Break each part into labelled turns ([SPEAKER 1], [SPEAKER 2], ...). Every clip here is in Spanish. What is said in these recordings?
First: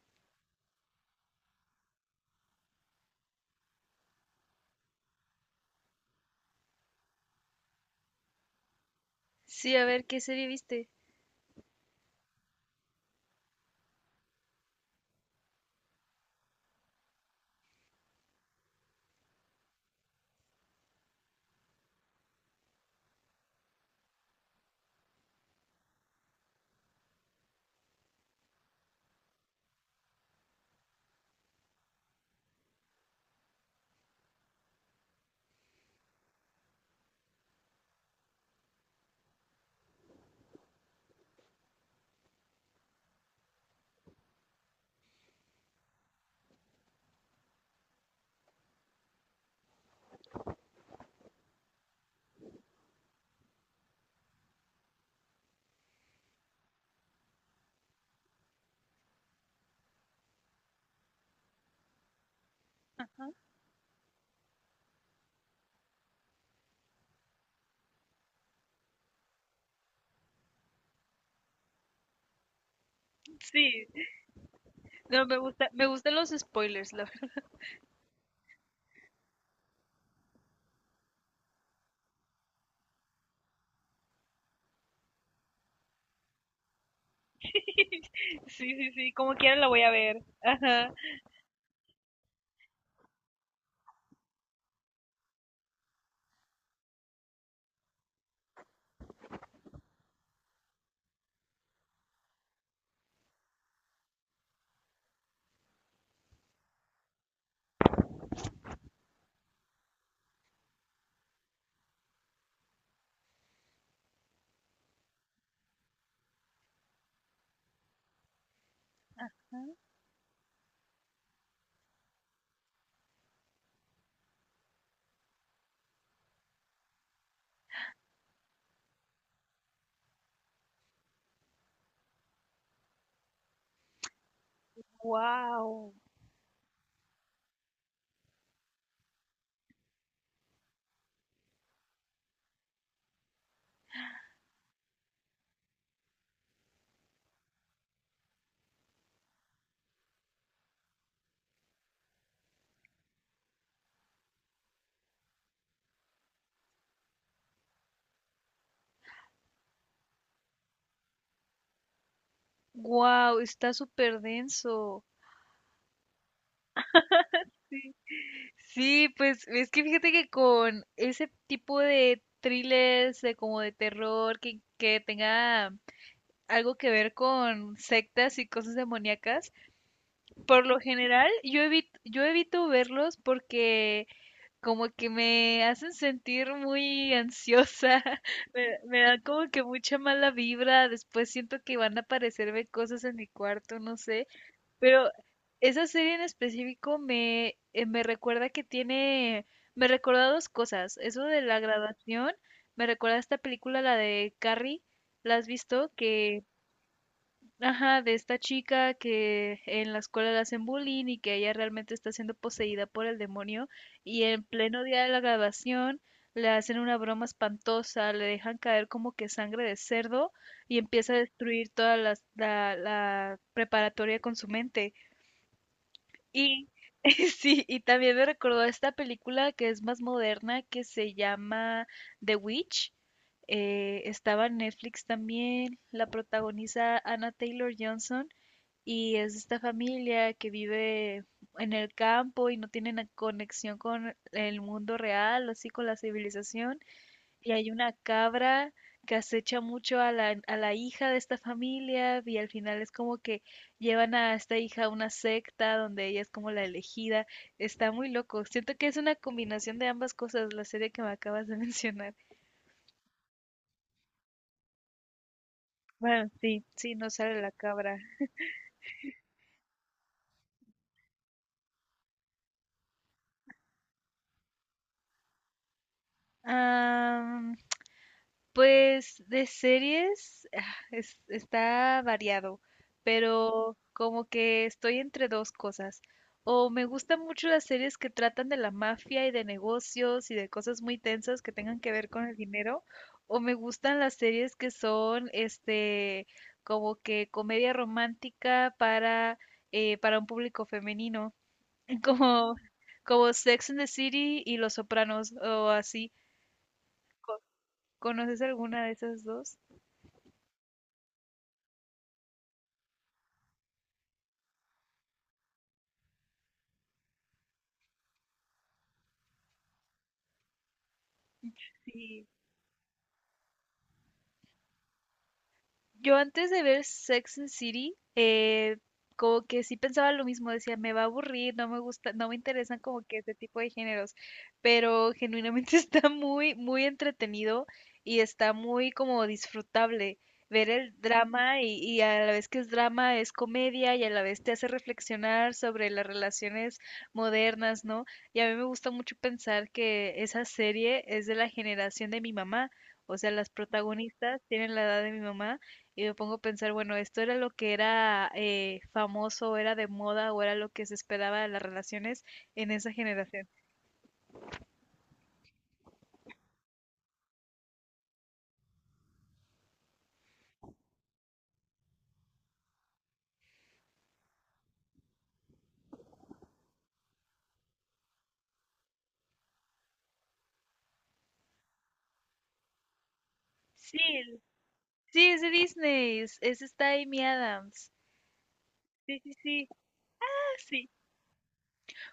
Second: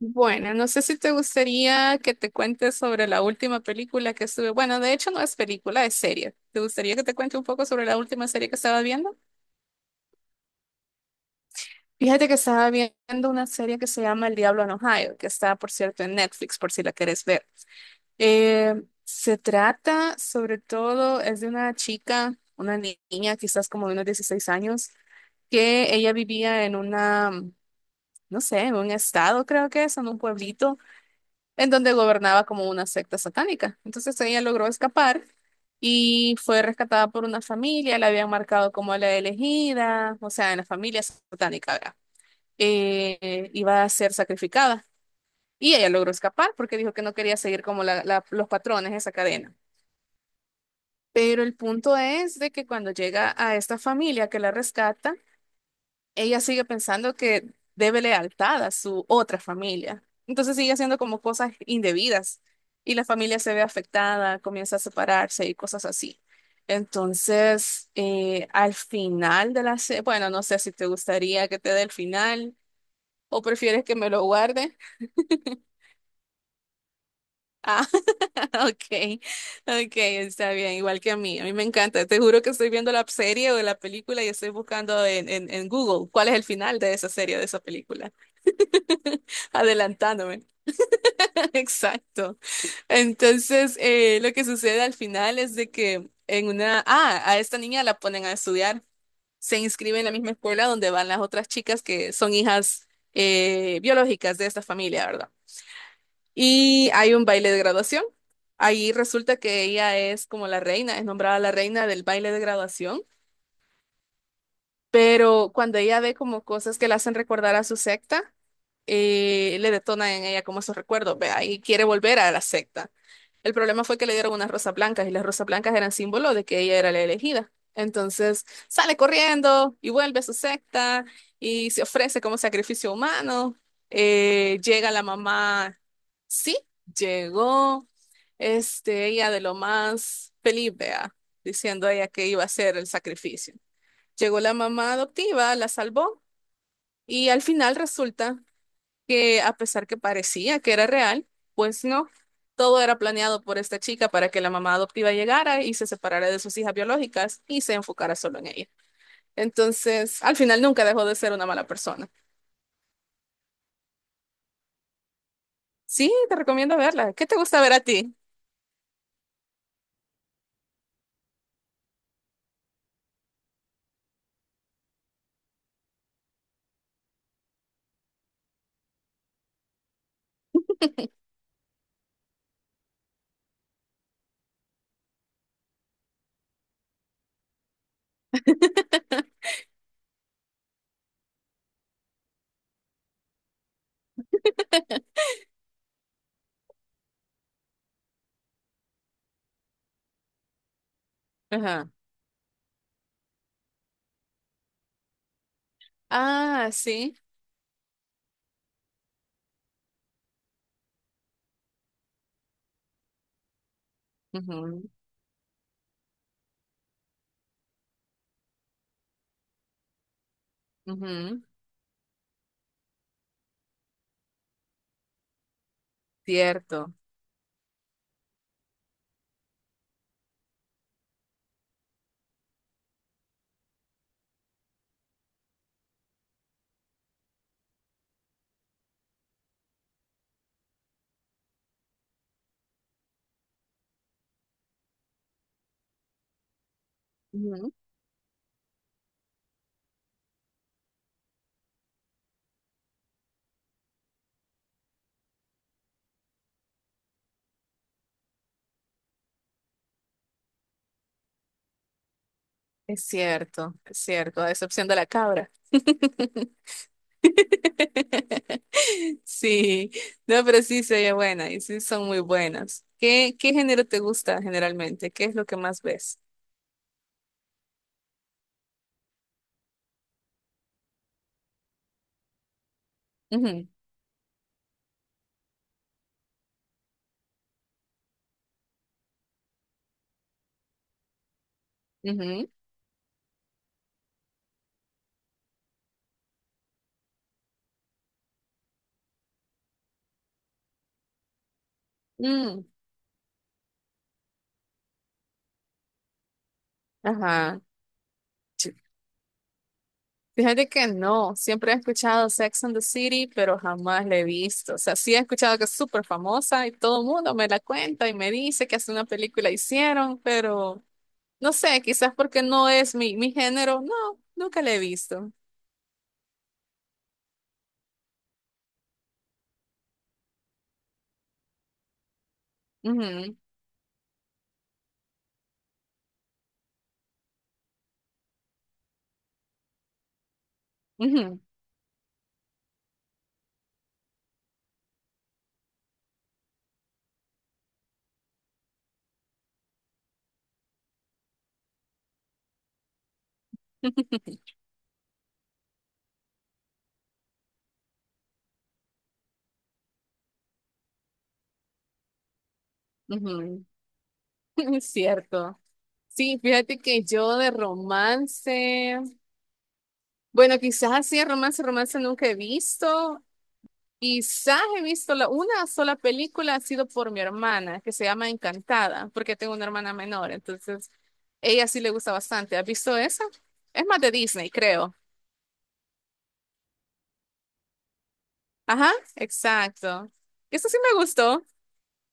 [SPEAKER 1] Bueno, no sé si te gustaría que te cuente sobre la última película que estuve. Bueno, de hecho no es película, es serie. ¿Te gustaría que te cuente un poco sobre la última serie que estaba viendo?
[SPEAKER 2] Sí, a ver, ¿qué serie viste?
[SPEAKER 1] Fíjate que estaba viendo una serie que se llama El Diablo en Ohio, que está, por cierto, en Netflix, por si la quieres ver. Se trata sobre todo, es de una chica, una ni- niña, quizás como de unos 16 años, que ella vivía en una, no sé, en un estado, creo que es, en un pueblito en donde gobernaba como una secta satánica. Entonces ella logró escapar y fue rescatada por una familia, la habían marcado como la elegida, o sea, en la familia satánica, ¿verdad? Iba a ser sacrificada. Y ella logró escapar porque dijo que no quería seguir como los patrones de esa cadena. Pero el punto es de que cuando llega a esta familia que la rescata, ella sigue pensando que debe lealtad a su otra familia. Entonces sigue haciendo como cosas indebidas y la
[SPEAKER 2] Ajá.
[SPEAKER 1] familia se ve afectada, comienza a separarse y cosas así. Entonces, al final de la serie, bueno, no sé si te gustaría que te dé el final o prefieres
[SPEAKER 2] Sí,
[SPEAKER 1] que me lo guarde.
[SPEAKER 2] no, me gusta, me gustan los spoilers, la verdad.
[SPEAKER 1] Ah, ok, ok, está bien, igual que a mí. A mí me encanta. Te juro que estoy viendo la serie o la película y estoy buscando en Google cuál es el final de esa serie o de esa película.
[SPEAKER 2] Sí, sí, sí, como quiera la voy a ver.
[SPEAKER 1] Adelantándome.
[SPEAKER 2] Ajá.
[SPEAKER 1] Exacto. Entonces, lo que sucede al final es de que en una, ah, a esta niña la ponen a estudiar, se inscribe en la misma escuela donde van las otras chicas que son hijas biológicas de esta familia, ¿verdad? Y hay un baile de graduación. Ahí resulta que ella es como la reina, es nombrada la reina del baile de graduación. Pero cuando ella ve como cosas que la hacen recordar a su secta, le detona en ella como esos recuerdos, vea, y quiere volver a la secta. El problema fue que le dieron unas rosas blancas y las rosas blancas eran símbolo de que ella era la elegida. Entonces sale corriendo y vuelve a su secta y se ofrece como sacrificio humano. Llega la mamá,
[SPEAKER 2] Wow.
[SPEAKER 1] sí, llegó, este, ella de lo más feliz, vea, diciendo a ella que iba a hacer el sacrificio. Llegó la mamá adoptiva, la salvó y al final resulta que a pesar que parecía que era real, pues no, todo era planeado por esta chica para que la mamá adoptiva llegara y se separara de sus hijas biológicas y se enfocara solo en ella. Entonces, al final nunca dejó de ser una mala persona.
[SPEAKER 2] Wow, está súper denso.
[SPEAKER 1] Sí, te recomiendo verla. ¿Qué te gusta ver a ti?
[SPEAKER 2] Sí, pues es que fíjate que con ese tipo de thrillers, de como de terror, que tenga algo que ver con sectas y cosas demoníacas, por lo general yo evito verlos porque como que me hacen sentir muy ansiosa. Me dan como que mucha mala vibra, después siento que van a aparecerme cosas en mi cuarto, no sé, pero esa serie en específico me recuerda que tiene, me recuerda dos cosas, eso de la
[SPEAKER 1] Ajá.
[SPEAKER 2] graduación, me recuerda a esta película, la de Carrie, ¿la has visto? Que
[SPEAKER 1] Ah, sí.
[SPEAKER 2] ajá, de esta chica que en la escuela le hacen bullying y que ella realmente está siendo poseída por el demonio y en pleno
[SPEAKER 1] Ujú,
[SPEAKER 2] día de la graduación le hacen una broma espantosa, le dejan caer como que sangre de cerdo y empieza a
[SPEAKER 1] ujú.
[SPEAKER 2] destruir toda la preparatoria con su mente. Y
[SPEAKER 1] Cierto.
[SPEAKER 2] sí, y también me recordó a esta película que es más moderna que se llama The Witch. Estaba en Netflix también, la protagoniza Anna Taylor-Johnson y es esta familia que vive en el campo y no tiene na- conexión con el mundo real, así con la civilización. Y hay
[SPEAKER 1] Ujú.
[SPEAKER 2] una cabra que acecha mucho a la hija de esta familia y al final es como que llevan a esta hija a una secta donde ella es como la elegida. Está muy loco. Siento que es una combinación de ambas cosas, la serie que me acabas de mencionar.
[SPEAKER 1] Es cierto, a excepción de la cabra.
[SPEAKER 2] Bueno, sí, sí, no sale la cabra.
[SPEAKER 1] Sí, no, pero sí se oye buena y sí son muy buenas. ¿Qué género te gusta generalmente? ¿Qué es lo que más ves?
[SPEAKER 2] Ah, pues de series está variado,
[SPEAKER 1] Ujú,
[SPEAKER 2] pero como que estoy entre dos cosas. O me gustan mucho las series que tratan de la mafia y de negocios y de cosas muy tensas que tengan que ver con el dinero, o me gustan las series que son este, como que comedia romántica para un público femenino,
[SPEAKER 1] ujú,
[SPEAKER 2] como
[SPEAKER 1] mm,
[SPEAKER 2] como Sex and the City y Los Sopranos o así. Co-
[SPEAKER 1] ajá.
[SPEAKER 2] ¿Conoces
[SPEAKER 1] Ch-
[SPEAKER 2] alguna de esas dos?
[SPEAKER 1] Fíjate que no, siempre he escuchado Sex and the City, pero jamás la he visto. O sea, sí he escuchado que es súper famosa y todo el mundo me la cuenta y me dice que hace una película hicieron, pero no sé, quizás
[SPEAKER 2] Sí,
[SPEAKER 1] porque no es mi género, no, nunca la he visto.
[SPEAKER 2] yo antes de ver Sex and the City, como que sí pensaba lo mismo, decía, me va a aburrir, no me gusta, no me interesan como que ese
[SPEAKER 1] Ujú,
[SPEAKER 2] tipo de géneros, pero genuinamente está muy, muy entretenido y está muy como disfrutable ver el
[SPEAKER 1] ujú,
[SPEAKER 2] drama y a la vez que es drama es comedia y a la vez te hace reflexionar sobre las relaciones modernas, ¿no? Y a mí me gusta mucho pensar que esa serie es de la generación de mi mamá, o sea, las protagonistas tienen la edad de mi mamá. Y me pongo a pensar, bueno, esto era lo que era famoso, era de moda o era lo que se esperaba de las relaciones en esa generación.
[SPEAKER 1] ujú. Es cierto. Sí, fíjate que yo de romance, bueno, quizás así de romance, romance nunca he visto. Quizás he visto la, una sola película, ha sido por mi hermana, que se llama Encantada, porque tengo una hermana menor, entonces ella sí le gusta bastante. ¿Has visto esa? Es
[SPEAKER 2] Sí,
[SPEAKER 1] más de Disney, creo.
[SPEAKER 2] sí, es de Disney, es esta Amy Adams.
[SPEAKER 1] Ajá,
[SPEAKER 2] Sí, sí, sí,
[SPEAKER 1] exacto.
[SPEAKER 2] ah,
[SPEAKER 1] Eso sí
[SPEAKER 2] sí.
[SPEAKER 1] me gustó.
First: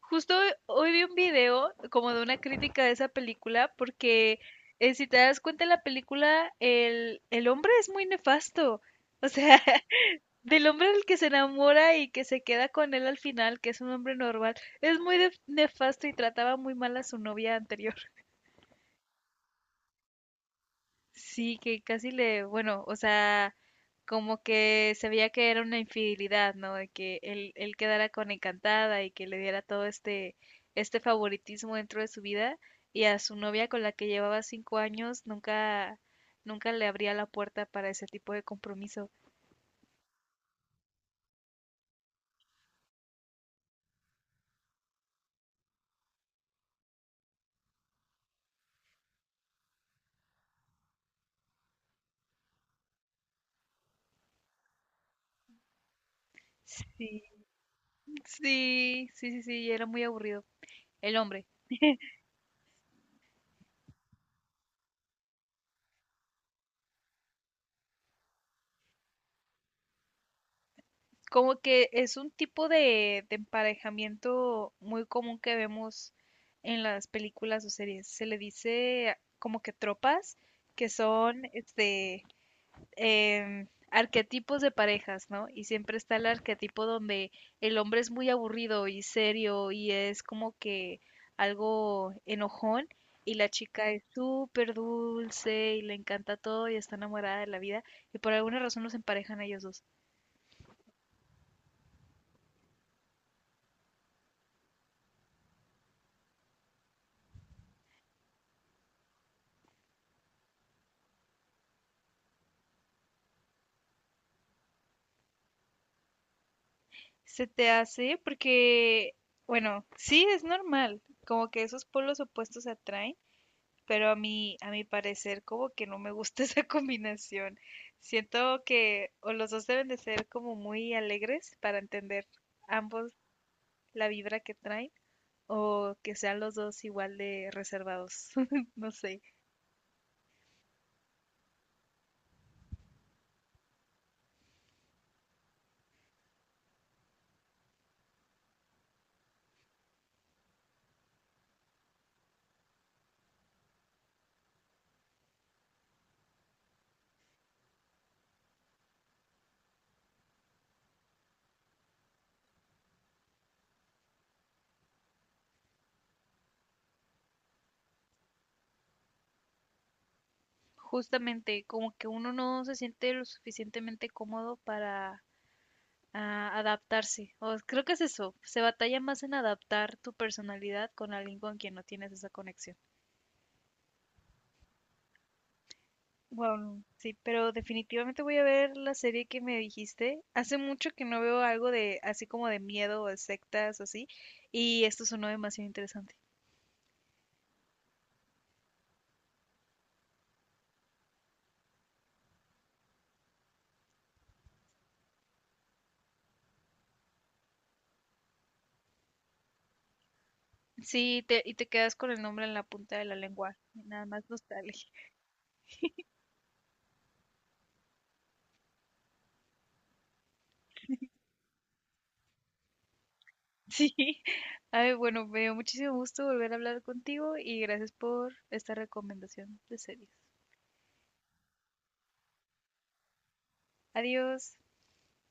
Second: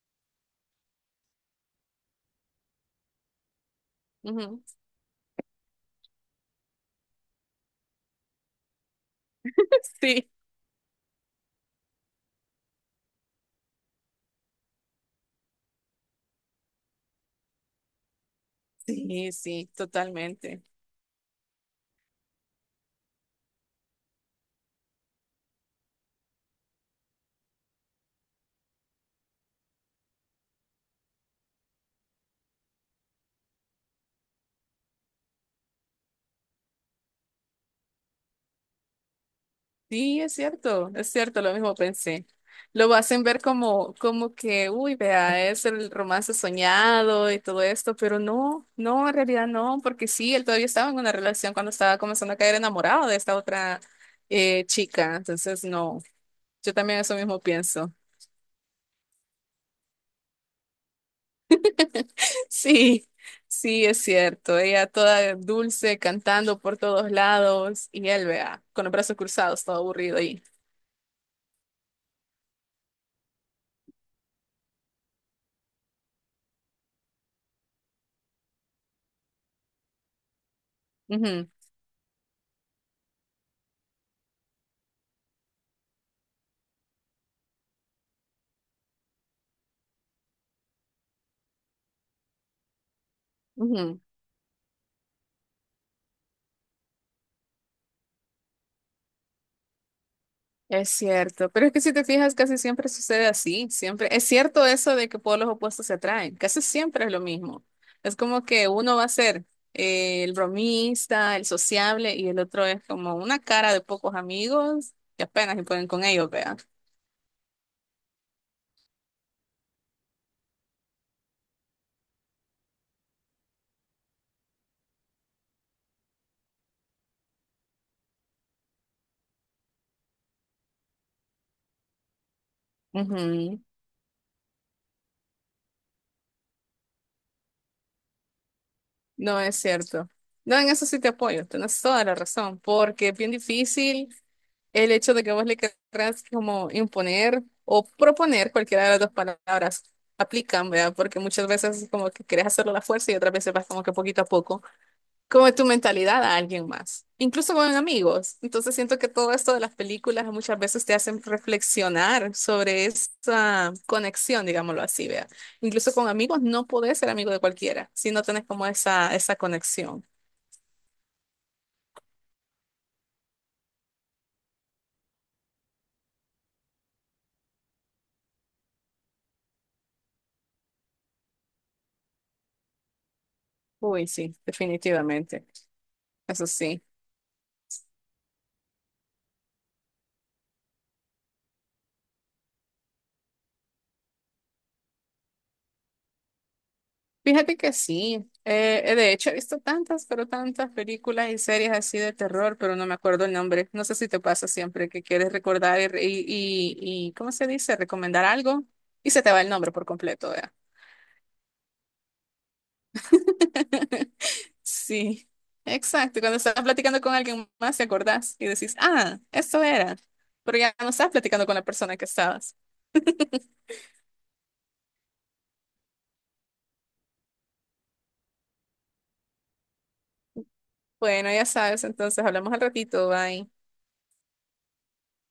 [SPEAKER 2] Justo hoy vi un video como de una crítica de esa película porque
[SPEAKER 1] Ujú.
[SPEAKER 2] si te das cuenta en la película, el hombre es muy nefasto. O sea,
[SPEAKER 1] Sí,
[SPEAKER 2] del hombre del que se enamora y que se queda con él al final, que es un hombre normal, es muy nefasto y trataba muy mal a su novia anterior.
[SPEAKER 1] sí, sí, totalmente.
[SPEAKER 2] Sí, que casi le, bueno, o sea, como que se veía que era una infidelidad, ¿no? De que él quedara con encantada y que le diera todo este, este favoritismo dentro de su vida y a su novia con la que llevaba 5 años nunca, nunca le abría la puerta para ese tipo de compromiso.
[SPEAKER 1] Sí, es cierto, lo mismo pensé. Lo hacen ver como, como que, uy, vea, es el romance soñado y todo esto, pero no, no, en realidad no, porque sí, él todavía estaba en una relación cuando estaba comenzando a caer enamorado de esta otra chica, entonces no, yo también eso
[SPEAKER 2] Sí,
[SPEAKER 1] mismo pienso.
[SPEAKER 2] sí, sí, sí, sí, era muy aburrido. El hombre.
[SPEAKER 1] Sí, sí, es cierto, ella toda dulce, cantando por todos lados, y él, vea, con los brazos cruzados, todo aburrido ahí.
[SPEAKER 2] Como que es un tipo de emparejamiento muy común que vemos en las películas o series. Se le dice como que tropas, que son
[SPEAKER 1] Ujú,
[SPEAKER 2] este arquetipos de parejas, ¿no? Y siempre está el arquetipo donde el hombre es muy aburrido y serio y es como que algo enojón y la chica
[SPEAKER 1] ujú.
[SPEAKER 2] es súper dulce y le encanta todo y está enamorada de la vida y por alguna razón los emparejan a ellos dos.
[SPEAKER 1] Es cierto, pero es que si te fijas, casi siempre sucede así, siempre. Es cierto eso de que polos opuestos se atraen, casi siempre es lo mismo. Es como que uno va a ser el bromista, el sociable, y el otro es como una cara de pocos amigos que apenas se pueden con ellos, vea.
[SPEAKER 2] Se te hace porque, bueno, sí es normal, como que esos polos opuestos se atraen, pero a mí, a mi parecer, como que no me gusta esa combinación. Siento que o los dos deben de ser como muy alegres para entender ambos
[SPEAKER 1] Ujú,
[SPEAKER 2] la vibra que traen, o que sean los dos igual de reservados. No sé.
[SPEAKER 1] no es cierto. No, en eso sí te apoyo, tienes toda la razón, porque es bien difícil. El hecho de que vos le querrás como imponer o proponer cualquiera de las dos palabras aplican, ¿verdad? Porque muchas veces como que querés hacerlo a la fuerza y otras veces vas como que poquito a poco, como tu mentalidad a alguien más, incluso con amigos. Entonces siento que todo esto de las películas muchas veces te hacen reflexionar sobre esa conexión, digámoslo así, ¿verdad? Incluso con amigos no podés ser amigo de cualquiera si no tenés como esa conexión.
[SPEAKER 2] Justamente, como que uno no se siente lo suficientemente cómodo para ah, adaptarse. O creo que es eso. Se batalla más en adaptar tu personalidad con alguien con quien no tienes esa conexión.
[SPEAKER 1] Uy, sí, definitivamente. Eso
[SPEAKER 2] Wow,
[SPEAKER 1] sí.
[SPEAKER 2] sí, pero definitivamente voy a ver la serie que me dijiste. Hace mucho que no veo algo de así como de miedo o de sectas o así, y esto sonó demasiado interesante.
[SPEAKER 1] Fíjate que sí, de hecho he visto tantas, pero tantas películas y series así de terror, pero no me acuerdo el nombre. No sé si te pasa siempre que quieres recordar y, ¿cómo se dice? Recomendar algo y se te va el nombre por completo, ¿verdad?
[SPEAKER 2] Y te quedas con el nombre en la punta de la lengua. Nada más nostalgia.
[SPEAKER 1] Sí, exacto. Cuando estás platicando con alguien más te acordás y decís, ah, esto era, pero ya no estás platicando con la persona que estabas.
[SPEAKER 2] Sí. Ay, bueno, me dio muchísimo gusto volver a hablar contigo y gracias por esta recomendación de series.
[SPEAKER 1] Bueno, ya sabes, entonces hablamos al ratito, bye.
[SPEAKER 2] Adiós.